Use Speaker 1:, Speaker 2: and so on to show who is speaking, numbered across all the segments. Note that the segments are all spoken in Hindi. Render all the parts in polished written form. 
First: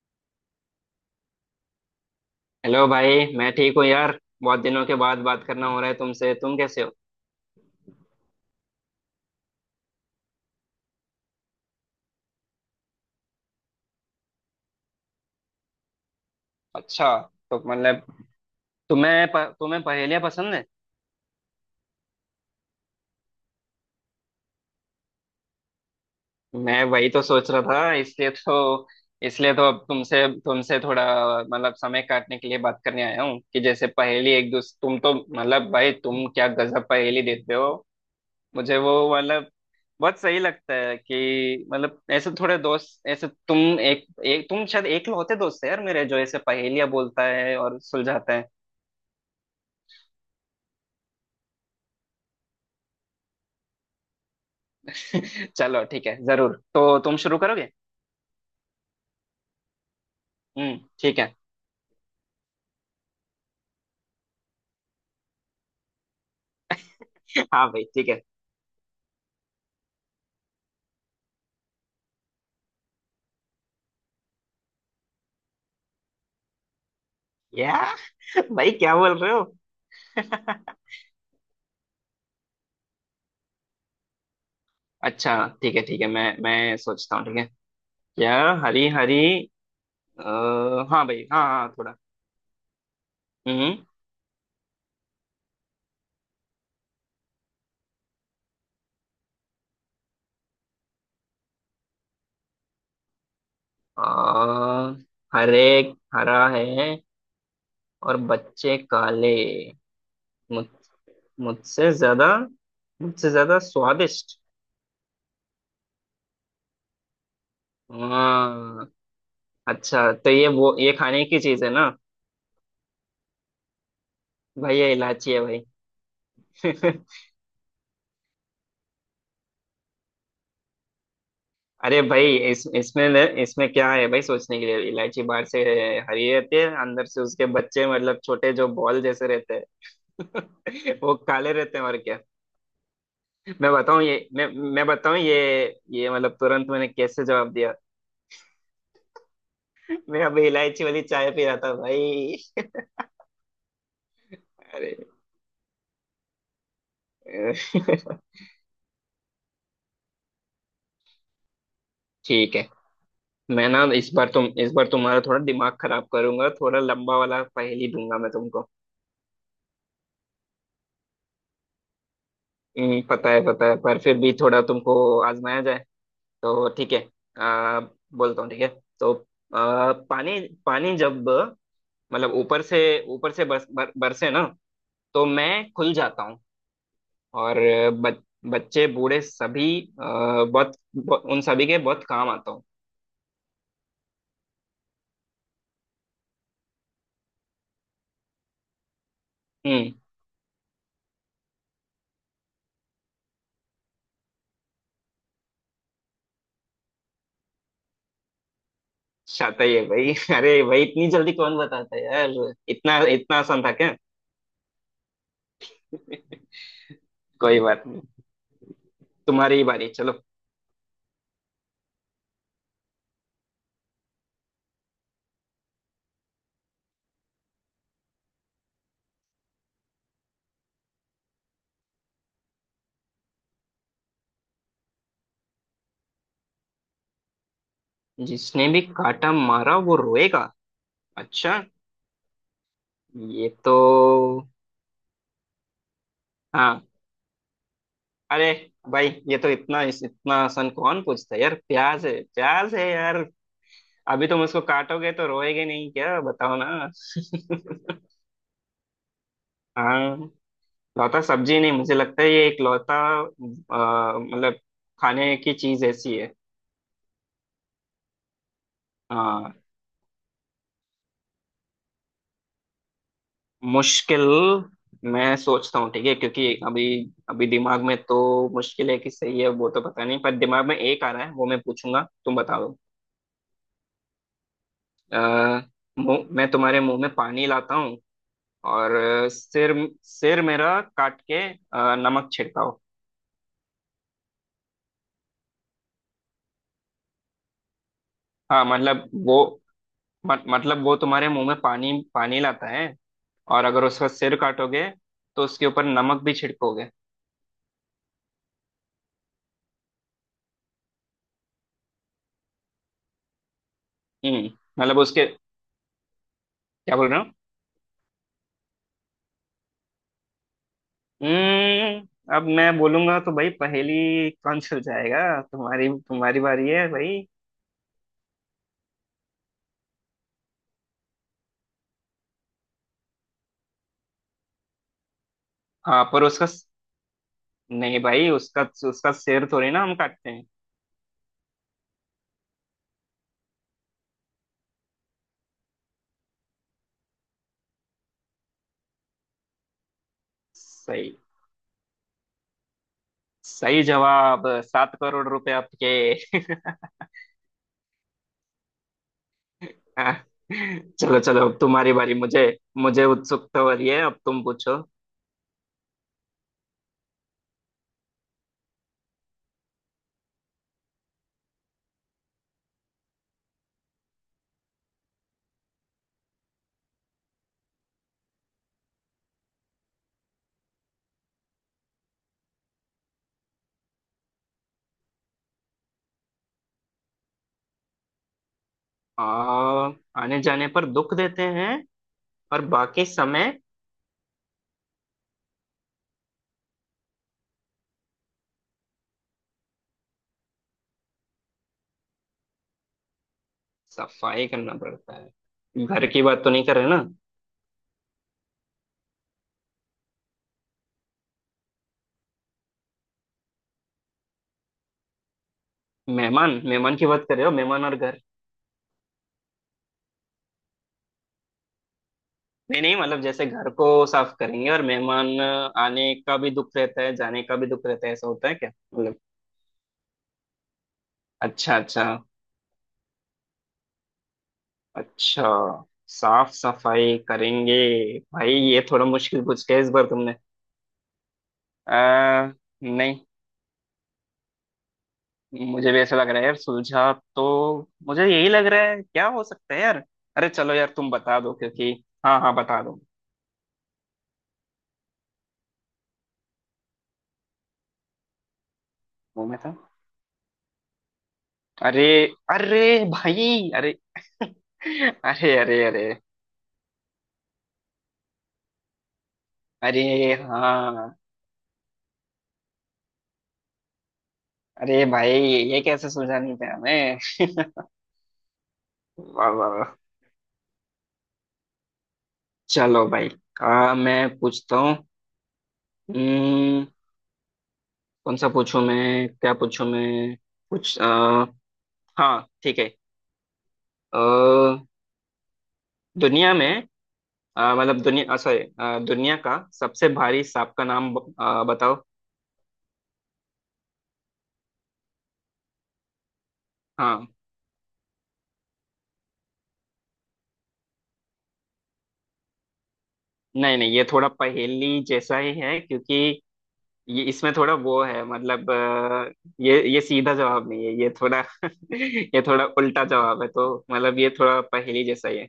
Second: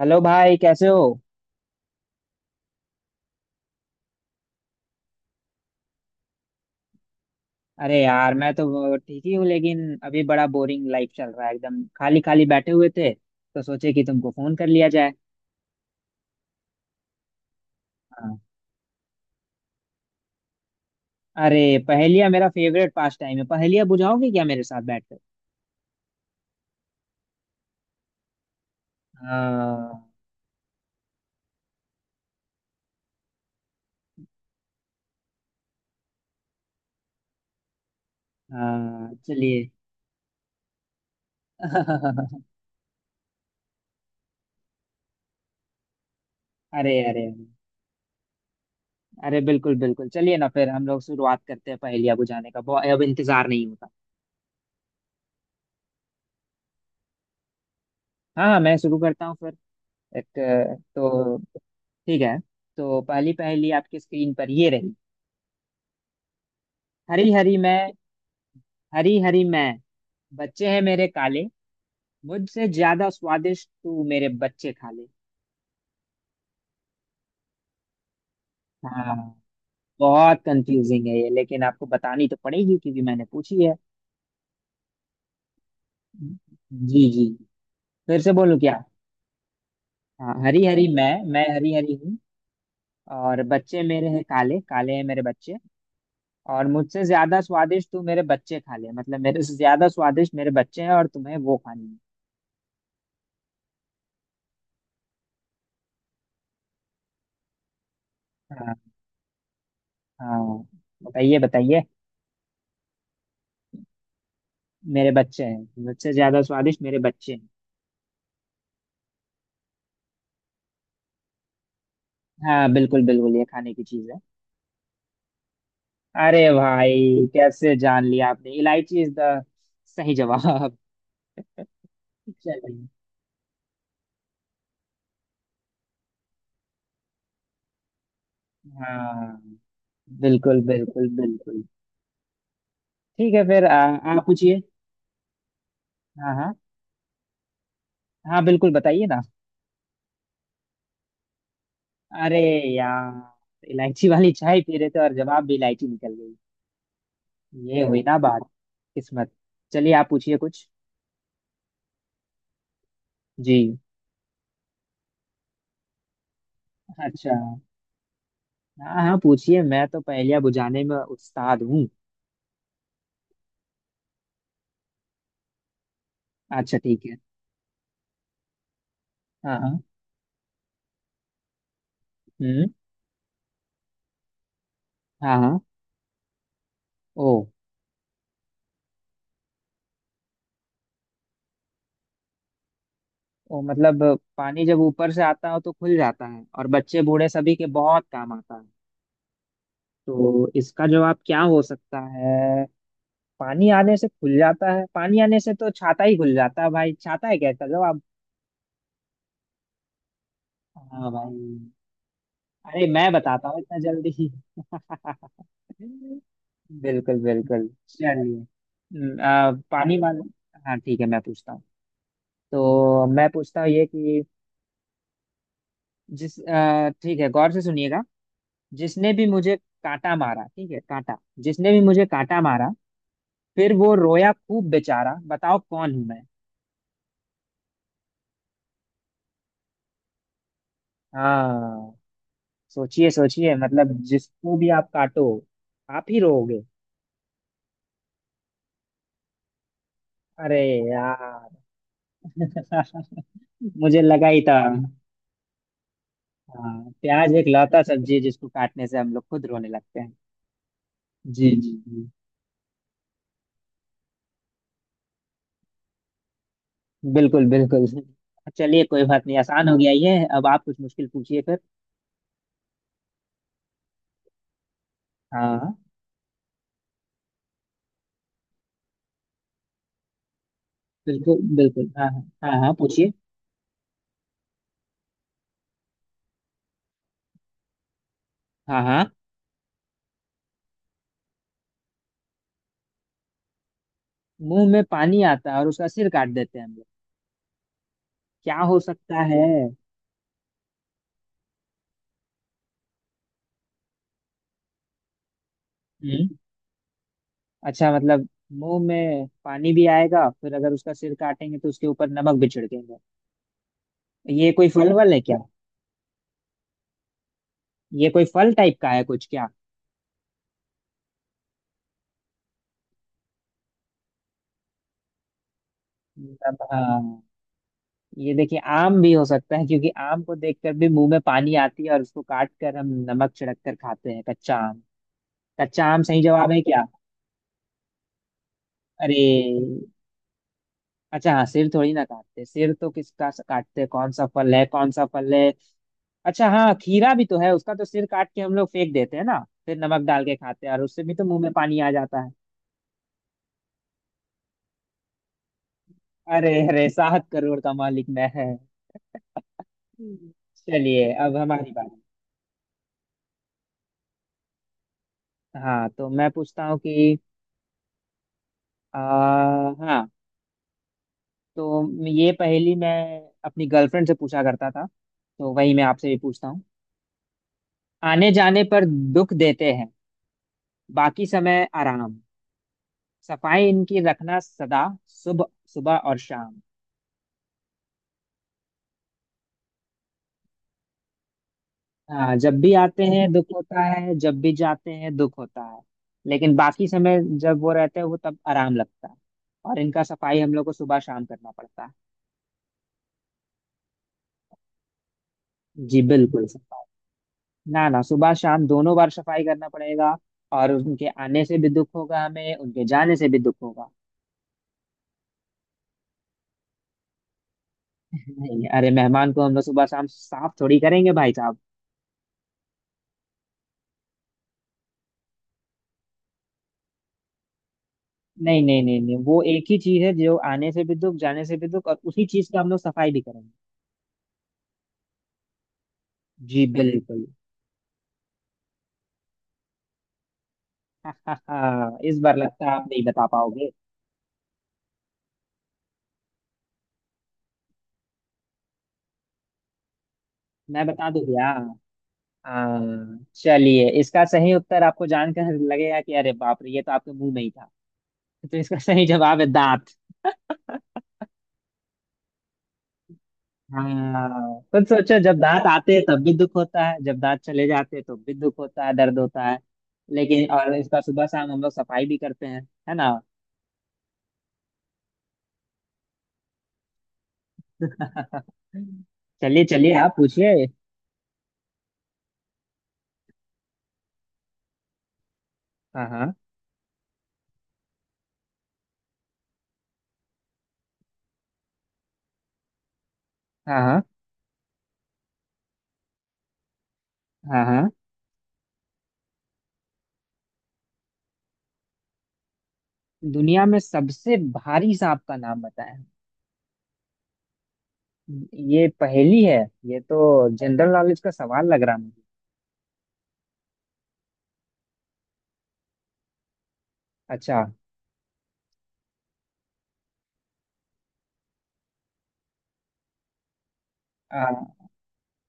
Speaker 1: हेलो भाई, कैसे हो।
Speaker 2: हेलो भाई। मैं ठीक हूँ यार। बहुत दिनों के बाद बात करना हो रहा है तुमसे। तुम कैसे हो?
Speaker 1: अरे यार, मैं तो ठीक ही हूँ, लेकिन अभी बड़ा बोरिंग लाइफ चल रहा है। एकदम खाली खाली बैठे हुए थे, तो सोचे कि तुमको फोन कर लिया जाए।
Speaker 2: अच्छा। तो मतलब
Speaker 1: हाँ।
Speaker 2: तुम्हें पहेलियाँ पसंद है?
Speaker 1: अरे, पहेलियाँ मेरा फेवरेट पास टाइम है। पहेलियाँ बुझाओगे क्या मेरे साथ बैठकर।
Speaker 2: मैं वही तो सोच रहा था। इसलिए तो अब
Speaker 1: हाँ
Speaker 2: तुमसे तुमसे थोड़ा मतलब समय काटने के लिए बात करने आया हूँ कि जैसे पहेली एक दूसरे तुम तो मतलब भाई तुम क्या गजब पहेली देते हो। मुझे
Speaker 1: हाँ
Speaker 2: वो मतलब
Speaker 1: चलिए।
Speaker 2: बहुत सही लगता है कि मतलब ऐसे थोड़े दोस्त। ऐसे तुम एक तुम शायद एकलौते दोस्त है यार मेरे जो ऐसे पहेलियाँ
Speaker 1: अरे
Speaker 2: बोलता
Speaker 1: अरे
Speaker 2: है और सुलझाता है।
Speaker 1: अरे बिल्कुल बिल्कुल, चलिए ना, फिर हम लोग शुरुआत करते हैं पहेलियाँ बुझाने का, बहुत अब इंतजार नहीं होता।
Speaker 2: चलो ठीक है। जरूर। तो तुम शुरू करोगे।
Speaker 1: हाँ हाँ, मैं शुरू करता हूँ फिर। एक,
Speaker 2: हम्म। ठीक है।
Speaker 1: तो ठीक है। तो पहली पहेली आपकी स्क्रीन पर ये रही। हरी हरी
Speaker 2: हाँ भाई
Speaker 1: मैं,
Speaker 2: ठीक है।
Speaker 1: हरी हरी मैं, बच्चे हैं मेरे काले, मुझसे ज्यादा स्वादिष्ट तू मेरे बच्चे खा ले।
Speaker 2: या भाई क्या
Speaker 1: हाँ,
Speaker 2: बोल रहे हो?
Speaker 1: बहुत कंफ्यूजिंग है ये, लेकिन आपको बतानी तो पड़ेगी क्योंकि मैंने पूछी है।
Speaker 2: अच्छा। ठीक है ठीक है। मैं
Speaker 1: जी
Speaker 2: सोचता
Speaker 1: जी
Speaker 2: हूँ। ठीक है।
Speaker 1: फिर से
Speaker 2: क्या?
Speaker 1: बोलूं क्या।
Speaker 2: हरी हरी?
Speaker 1: हाँ, हरी
Speaker 2: आ,
Speaker 1: हरी
Speaker 2: हाँ
Speaker 1: मैं।
Speaker 2: भाई हाँ
Speaker 1: मैं
Speaker 2: हाँ
Speaker 1: हरी हरी
Speaker 2: थोड़ा।
Speaker 1: हूँ, और
Speaker 2: हम्म।
Speaker 1: बच्चे मेरे हैं काले, काले हैं मेरे बच्चे। और मुझसे ज्यादा स्वादिष्ट तू मेरे बच्चे खा ले। मतलब मेरे से ज्यादा स्वादिष्ट मेरे बच्चे हैं, और तुम्हें वो खानी
Speaker 2: अ, हरे। हरा है। और
Speaker 1: है।
Speaker 2: बच्चे
Speaker 1: हाँ
Speaker 2: काले।
Speaker 1: हाँ
Speaker 2: मुझ
Speaker 1: बताइए बताइए।
Speaker 2: मुझसे ज्यादा मुझसे ज्यादा स्वादिष्ट।
Speaker 1: मेरे बच्चे हैं, मुझसे ज्यादा स्वादिष्ट मेरे बच्चे हैं।
Speaker 2: हाँ। अच्छा तो ये वो ये खाने की चीज है ना?
Speaker 1: हाँ, बिल्कुल बिल्कुल, ये खाने की चीज है।
Speaker 2: भाई ये इलायची है भाई।
Speaker 1: अरे भाई, कैसे जान लिया आपने। इलायची इज द सही जवाब।
Speaker 2: अरे भाई इस
Speaker 1: चलिए।
Speaker 2: इसमें इसमें क्या है भाई सोचने के लिए? इलायची बाहर से हरी रहती है। अंदर से उसके बच्चे मतलब छोटे जो बॉल
Speaker 1: हाँ,
Speaker 2: जैसे रहते
Speaker 1: बिल्कुल
Speaker 2: हैं
Speaker 1: बिल्कुल
Speaker 2: वो काले
Speaker 1: बिल्कुल
Speaker 2: रहते हैं। और क्या?
Speaker 1: ठीक है फिर।
Speaker 2: मैं बताऊं
Speaker 1: आप
Speaker 2: ये मैं
Speaker 1: पूछिए।
Speaker 2: मैं बताऊं ये।
Speaker 1: हाँ
Speaker 2: मतलब
Speaker 1: हाँ
Speaker 2: तुरंत मैंने कैसे जवाब दिया?
Speaker 1: हाँ बिल्कुल, बताइए ना।
Speaker 2: मैं अभी इलायची वाली चाय पी रहा था
Speaker 1: अरे
Speaker 2: भाई।
Speaker 1: यार, इलायची वाली चाय पी रहे
Speaker 2: अरे
Speaker 1: थे और जवाब भी इलायची निकल गई। ये हुई ना बात, किस्मत। चलिए, आप पूछिए कुछ।
Speaker 2: ठीक है। मैं
Speaker 1: जी।
Speaker 2: ना इस बार तुम्हारा थोड़ा दिमाग खराब करूंगा। थोड़ा लंबा
Speaker 1: अच्छा,
Speaker 2: वाला पहेली दूंगा मैं तुमको।
Speaker 1: हाँ हाँ पूछिए, मैं तो पहेलियां बुझाने में उस्ताद हूँ।
Speaker 2: पता है पता है। पर फिर भी थोड़ा तुमको आजमाया जाए तो
Speaker 1: अच्छा
Speaker 2: ठीक है।
Speaker 1: ठीक है।
Speaker 2: आ, बोलता हूँ ठीक है। तो
Speaker 1: हाँ हाँ।
Speaker 2: पानी पानी जब मतलब
Speaker 1: हम्म।
Speaker 2: ऊपर से बरसे ना तो
Speaker 1: हाँ।
Speaker 2: मैं खुल जाता हूँ।
Speaker 1: ओ।
Speaker 2: और ब, बच्चे बूढ़े सभी बहुत बहुत- उन सभी के बहुत काम आता हूँ।
Speaker 1: ओ मतलब, पानी जब ऊपर से आता हो तो खुल जाता है, और बच्चे बूढ़े सभी के बहुत काम आता है।
Speaker 2: हम्म।
Speaker 1: तो इसका जवाब क्या हो सकता है। पानी आने से खुल जाता है, पानी आने से तो छाता ही खुल जाता है भाई। छाता है क्या इसका जवाब।
Speaker 2: शाता ही है भाई। अरे भाई इतनी
Speaker 1: हाँ
Speaker 2: जल्दी कौन
Speaker 1: भाई।
Speaker 2: बताता है यार?
Speaker 1: अरे,
Speaker 2: इतना
Speaker 1: मैं
Speaker 2: इतना
Speaker 1: बताता हूँ
Speaker 2: आसान था
Speaker 1: इतना
Speaker 2: क्या?
Speaker 1: जल्दी। बिल्कुल
Speaker 2: कोई
Speaker 1: बिल्कुल,
Speaker 2: बात नहीं।
Speaker 1: चलिए।
Speaker 2: तुम्हारी ही बारी
Speaker 1: पानी
Speaker 2: चलो।
Speaker 1: वाला, हाँ ठीक है, मैं पूछता हूँ। तो मैं पूछता हूँ ये कि, ठीक है, गौर से सुनिएगा। जिसने भी मुझे कांटा मारा, ठीक है, कांटा। जिसने भी मुझे कांटा मारा, फिर वो रोया खूब बेचारा, बताओ कौन हूं मैं।
Speaker 2: जिसने भी काटा मारा वो रोएगा? अच्छा।
Speaker 1: हाँ, सोचिए
Speaker 2: ये
Speaker 1: सोचिए,
Speaker 2: तो
Speaker 1: मतलब जिसको भी आप काटो, आप ही रोओगे।
Speaker 2: हाँ। अरे भाई ये तो इतना इतना
Speaker 1: अरे
Speaker 2: आसान कौन पूछता है
Speaker 1: यार,
Speaker 2: यार? प्याज है। प्याज है यार।
Speaker 1: मुझे लगा
Speaker 2: अभी
Speaker 1: ही
Speaker 2: तुम
Speaker 1: था।
Speaker 2: उसको काटोगे तो रोएगे नहीं क्या? बताओ
Speaker 1: हाँ,
Speaker 2: ना।
Speaker 1: प्याज एक लौता सब्जी है जिसको काटने से हम लोग खुद रोने लगते हैं।
Speaker 2: हाँ। लौता
Speaker 1: जी
Speaker 2: सब्जी
Speaker 1: जी
Speaker 2: नहीं। मुझे
Speaker 1: जी
Speaker 2: लगता है ये एक लौता मतलब खाने की चीज ऐसी है।
Speaker 1: बिल्कुल बिल्कुल। चलिए कोई बात नहीं,
Speaker 2: हाँ।
Speaker 1: आसान हो गया ये। अब आप कुछ मुश्किल पूछिए फिर।
Speaker 2: मुश्किल। मैं सोचता
Speaker 1: हाँ
Speaker 2: हूँ। ठीक है क्योंकि अभी अभी दिमाग में तो मुश्किल है कि सही है वो तो पता नहीं। पर दिमाग में एक आ रहा है
Speaker 1: बिल्कुल
Speaker 2: वो मैं
Speaker 1: बिल्कुल,
Speaker 2: पूछूंगा
Speaker 1: हाँ
Speaker 2: तुम
Speaker 1: हाँ
Speaker 2: बता
Speaker 1: हाँ हाँ
Speaker 2: दो।
Speaker 1: पूछिए।
Speaker 2: अ, मुंह मैं तुम्हारे मुंह में पानी लाता हूँ।
Speaker 1: हाँ
Speaker 2: और
Speaker 1: हाँ
Speaker 2: सिर सिर मेरा काट के नमक छिड़काओ।
Speaker 1: मुंह में पानी आता है और उसका सिर काट देते हैं हम लोग। क्या
Speaker 2: हाँ
Speaker 1: हो
Speaker 2: मतलब
Speaker 1: सकता है।
Speaker 2: वो मत, मतलब वो तुम्हारे मुंह में पानी पानी लाता है। और अगर उसका सिर काटोगे तो उसके ऊपर नमक
Speaker 1: हम्म,
Speaker 2: भी छिड़कोगे।
Speaker 1: अच्छा मतलब, मुंह में पानी भी आएगा, फिर अगर उसका सिर काटेंगे तो उसके ऊपर नमक भी छिड़केंगे।
Speaker 2: हम्म।
Speaker 1: ये कोई फल
Speaker 2: मतलब
Speaker 1: वल है
Speaker 2: उसके
Speaker 1: क्या।
Speaker 2: क्या बोल रहे हो?
Speaker 1: ये कोई फल टाइप का है कुछ क्या।
Speaker 2: हम्म। अब मैं बोलूंगा तो भाई पहेली कौन सुलझाएगा जाएगा? तुम्हारी तुम्हारी
Speaker 1: मतलब,
Speaker 2: बारी है
Speaker 1: हाँ,
Speaker 2: भाई।
Speaker 1: ये देखिए आम भी हो सकता है, क्योंकि आम को देखकर भी मुंह में पानी आती है और उसको काट कर हम नमक छिड़क कर खाते हैं, कच्चा आम। कच्चा आम
Speaker 2: हाँ
Speaker 1: सही
Speaker 2: पर उसका
Speaker 1: जवाब है क्या।
Speaker 2: नहीं भाई उसका उसका सिर थोड़ी
Speaker 1: अरे,
Speaker 2: ना हम काटते हैं।
Speaker 1: अच्छा हाँ, सिर थोड़ी ना काटते। सिर तो किसका काटते हैं? कौन सा फल है, कौन सा फल है। अच्छा हाँ, खीरा भी तो है, उसका तो सिर काट के हम लोग फेंक देते हैं ना, फिर नमक डाल के खाते हैं, और उससे
Speaker 2: सही।
Speaker 1: भी तो मुंह में पानी आ जाता है।
Speaker 2: सही जवाब 7 करोड़ रुपए आपके।
Speaker 1: अरे अरे सात करोड़ का मालिक मैं है।
Speaker 2: हाँ,
Speaker 1: चलिए
Speaker 2: चलो
Speaker 1: अब
Speaker 2: चलो अब
Speaker 1: हमारी
Speaker 2: तुम्हारी
Speaker 1: बारी।
Speaker 2: बारी। मुझे मुझे उत्सुकता हो रही है अब तुम पूछो।
Speaker 1: हाँ, तो मैं पूछता हूँ कि, आ, हाँ, तो ये पहेली मैं अपनी गर्लफ्रेंड से पूछा करता था, तो वही मैं आपसे भी पूछता हूँ। आने जाने पर दुख देते हैं, बाकी समय आराम, सफाई इनकी रखना सदा सुबह, सुबह और शाम।
Speaker 2: आ, आने जाने पर दुख देते हैं
Speaker 1: हाँ, जब
Speaker 2: और
Speaker 1: भी आते
Speaker 2: बाकी
Speaker 1: हैं दुख
Speaker 2: समय?
Speaker 1: होता है, जब भी जाते हैं दुख होता है। लेकिन बाकी समय जब वो रहते हैं, वो तब आराम लगता है। और इनका सफाई हम लोग को सुबह शाम करना पड़ता है।
Speaker 2: सफाई करना पड़ता है?
Speaker 1: जी
Speaker 2: घर की बात
Speaker 1: बिल्कुल।
Speaker 2: तो नहीं कर रहे ना?
Speaker 1: ना ना, सुबह शाम दोनों बार सफाई करना पड़ेगा। और उनके आने से भी दुख होगा हमें, उनके जाने से भी दुख होगा।
Speaker 2: मेहमान? मेहमान की बात कर रहे हो मेहमान और घर?
Speaker 1: नहीं, अरे मेहमान को हम लोग सुबह शाम साफ थोड़ी करेंगे भाई साहब।
Speaker 2: नहीं नहीं मतलब जैसे घर को साफ करेंगे और मेहमान आने का भी दुख रहता है जाने का भी दुख रहता है ऐसा होता है
Speaker 1: नहीं
Speaker 2: क्या
Speaker 1: नहीं नहीं नहीं
Speaker 2: मतलब?
Speaker 1: वो एक ही चीज है जो आने से भी दुख, जाने से भी
Speaker 2: अच्छा
Speaker 1: दुख, और
Speaker 2: अच्छा।
Speaker 1: उसी चीज का हम लोग सफाई भी करेंगे।
Speaker 2: अच्छा साफ
Speaker 1: जी
Speaker 2: सफाई
Speaker 1: बिल्कुल।
Speaker 2: करेंगे। भाई ये थोड़ा मुश्किल पूछ के इस बार तुमने।
Speaker 1: इस बार
Speaker 2: आ,
Speaker 1: लगता है आप नहीं
Speaker 2: नहीं
Speaker 1: बता पाओगे।
Speaker 2: मुझे भी ऐसा लग रहा है यार। सुलझा तो मुझे यही लग रहा है क्या हो सकता है यार? अरे चलो
Speaker 1: मैं
Speaker 2: यार
Speaker 1: बता
Speaker 2: तुम
Speaker 1: दूं
Speaker 2: बता
Speaker 1: भैया।
Speaker 2: दो क्योंकि। हाँ हाँ बता दो।
Speaker 1: हाँ चलिए, इसका सही उत्तर आपको जानकर लगेगा कि अरे बाप रे, ये तो आपके मुंह में ही था। तो इसका सही जवाब है
Speaker 2: वो मैं था।
Speaker 1: दांत।
Speaker 2: अरे। अरे भाई अरे।
Speaker 1: हाँ, तो सोचो, जब
Speaker 2: अरे
Speaker 1: दांत
Speaker 2: अरे
Speaker 1: आते हैं
Speaker 2: अरे।
Speaker 1: तब भी दुख होता है, जब दांत चले जाते हैं तो भी दुख होता है, दर्द होता है।
Speaker 2: अरे
Speaker 1: लेकिन और इसका
Speaker 2: हाँ।
Speaker 1: सुबह शाम हम लोग सफाई भी करते हैं, है ना।
Speaker 2: अरे भाई ये कैसे सुलझा नहीं पाया मैं? वाह
Speaker 1: चलिए
Speaker 2: वाह
Speaker 1: चलिए
Speaker 2: वाह।
Speaker 1: आप पूछिए।
Speaker 2: चलो भाई मैं पूछता हूँ।
Speaker 1: हाँ हाँ
Speaker 2: हम्म, कौन सा पूछूं मैं? क्या पूछूं मैं? कुछ हाँ ठीक है।
Speaker 1: हाँ हाँ
Speaker 2: अ, दुनिया में
Speaker 1: हाँ हाँ
Speaker 2: मतलब दुनिया सॉरी दुनिया का सबसे भारी सांप का नाम बताओ।
Speaker 1: दुनिया में सबसे भारी सांप का नाम बताएं।
Speaker 2: हाँ।
Speaker 1: ये पहेली है? ये तो जनरल नॉलेज का सवाल लग रहा मुझे।
Speaker 2: नहीं नहीं ये थोड़ा पहेली जैसा ही है क्योंकि ये इसमें
Speaker 1: अच्छा,
Speaker 2: थोड़ा वो है मतलब ये सीधा जवाब नहीं है। ये थोड़ा ये थोड़ा उल्टा जवाब है। तो मतलब ये
Speaker 1: आ,
Speaker 2: थोड़ा पहेली जैसा ही है।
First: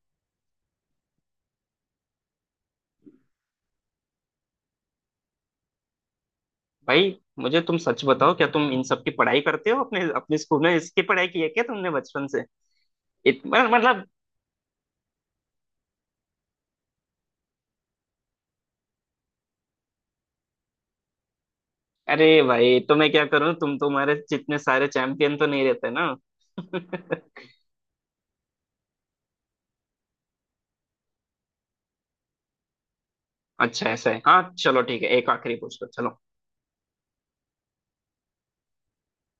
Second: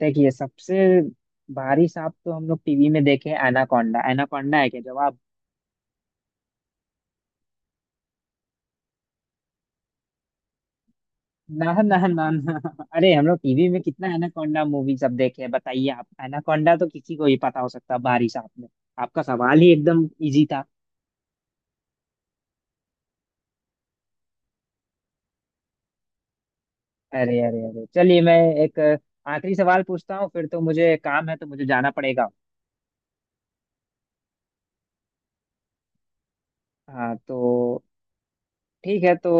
Speaker 1: देखिए, सबसे भारी सांप तो हम लोग टीवी में देखे, एनाकोंडा। एनाकोंडा है क्या जवाब।
Speaker 2: भाई मुझे तुम सच बताओ क्या तुम इन सब की पढ़ाई करते हो अपने अपने स्कूल में? इसकी पढ़ाई की है क्या
Speaker 1: ना
Speaker 2: तुमने
Speaker 1: ना
Speaker 2: बचपन
Speaker 1: ना
Speaker 2: से?
Speaker 1: ना अरे हम लोग टीवी में
Speaker 2: मतलब
Speaker 1: कितना एनाकोंडा मूवी सब देखे हैं, बताइए आप। एनाकोंडा तो किसी को ही पता हो सकता है। बारिश आपने, आपका सवाल ही एकदम इजी था।
Speaker 2: अरे भाई तो मैं क्या करूं? तुम्हारे जितने सारे चैंपियन तो नहीं रहते ना।
Speaker 1: अरे अरे अरे चलिए, मैं एक आखिरी सवाल पूछता हूँ, फिर तो मुझे काम है, तो मुझे जाना पड़ेगा।
Speaker 2: अच्छा ऐसा है। हाँ चलो ठीक है एक आखिरी पूछ लो चलो।
Speaker 1: हाँ, तो ठीक है। तो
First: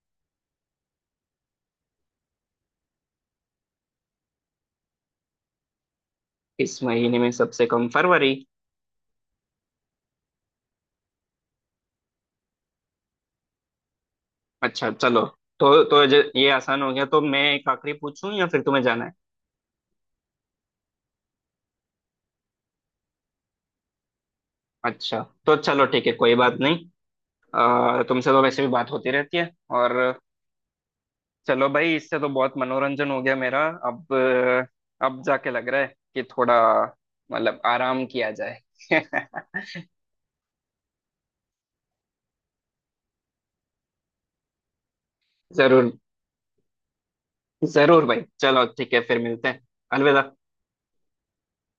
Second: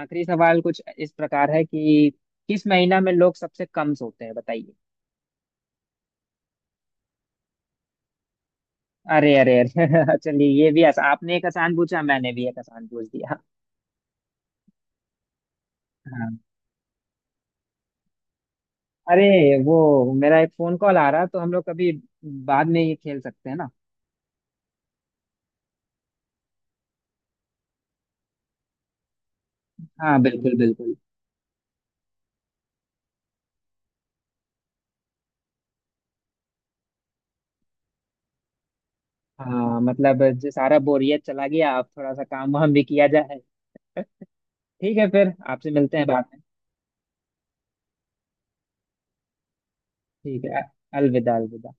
Speaker 1: आखिरी सवाल कुछ इस प्रकार है कि, किस महीना में लोग सबसे कम सोते हैं बताइए।
Speaker 2: इस महीने में सबसे कम फरवरी।
Speaker 1: अरे अरे अरे चलिए, ये भी आसान, आपने एक आसान पूछा, मैंने भी एक आसान पूछ दिया।
Speaker 2: अच्छा चलो। तो
Speaker 1: हाँ।
Speaker 2: ये आसान हो गया तो मैं एक आखिरी पूछूं या फिर तुम्हें जाना है?
Speaker 1: अरे, वो मेरा एक फोन कॉल आ रहा, तो हम लोग कभी बाद में ये खेल सकते हैं ना।
Speaker 2: अच्छा तो चलो ठीक है कोई बात नहीं। तुमसे तो वैसे भी बात होती रहती है और
Speaker 1: हाँ, बिल्कुल बिल्कुल।
Speaker 2: चलो भाई इससे तो बहुत मनोरंजन हो गया मेरा। अब जाके लग रहा है कि थोड़ा मतलब आराम किया जाए।
Speaker 1: हाँ, मतलब जो सारा बोरियत चला गया, अब थोड़ा सा काम वाम भी किया जाए। ठीक है, फिर आपसे
Speaker 2: जरूर।
Speaker 1: मिलते हैं बाद में।
Speaker 2: जरूर भाई चलो ठीक है फिर मिलते हैं। अलविदा।
Speaker 1: ठीक है, अलविदा अलविदा।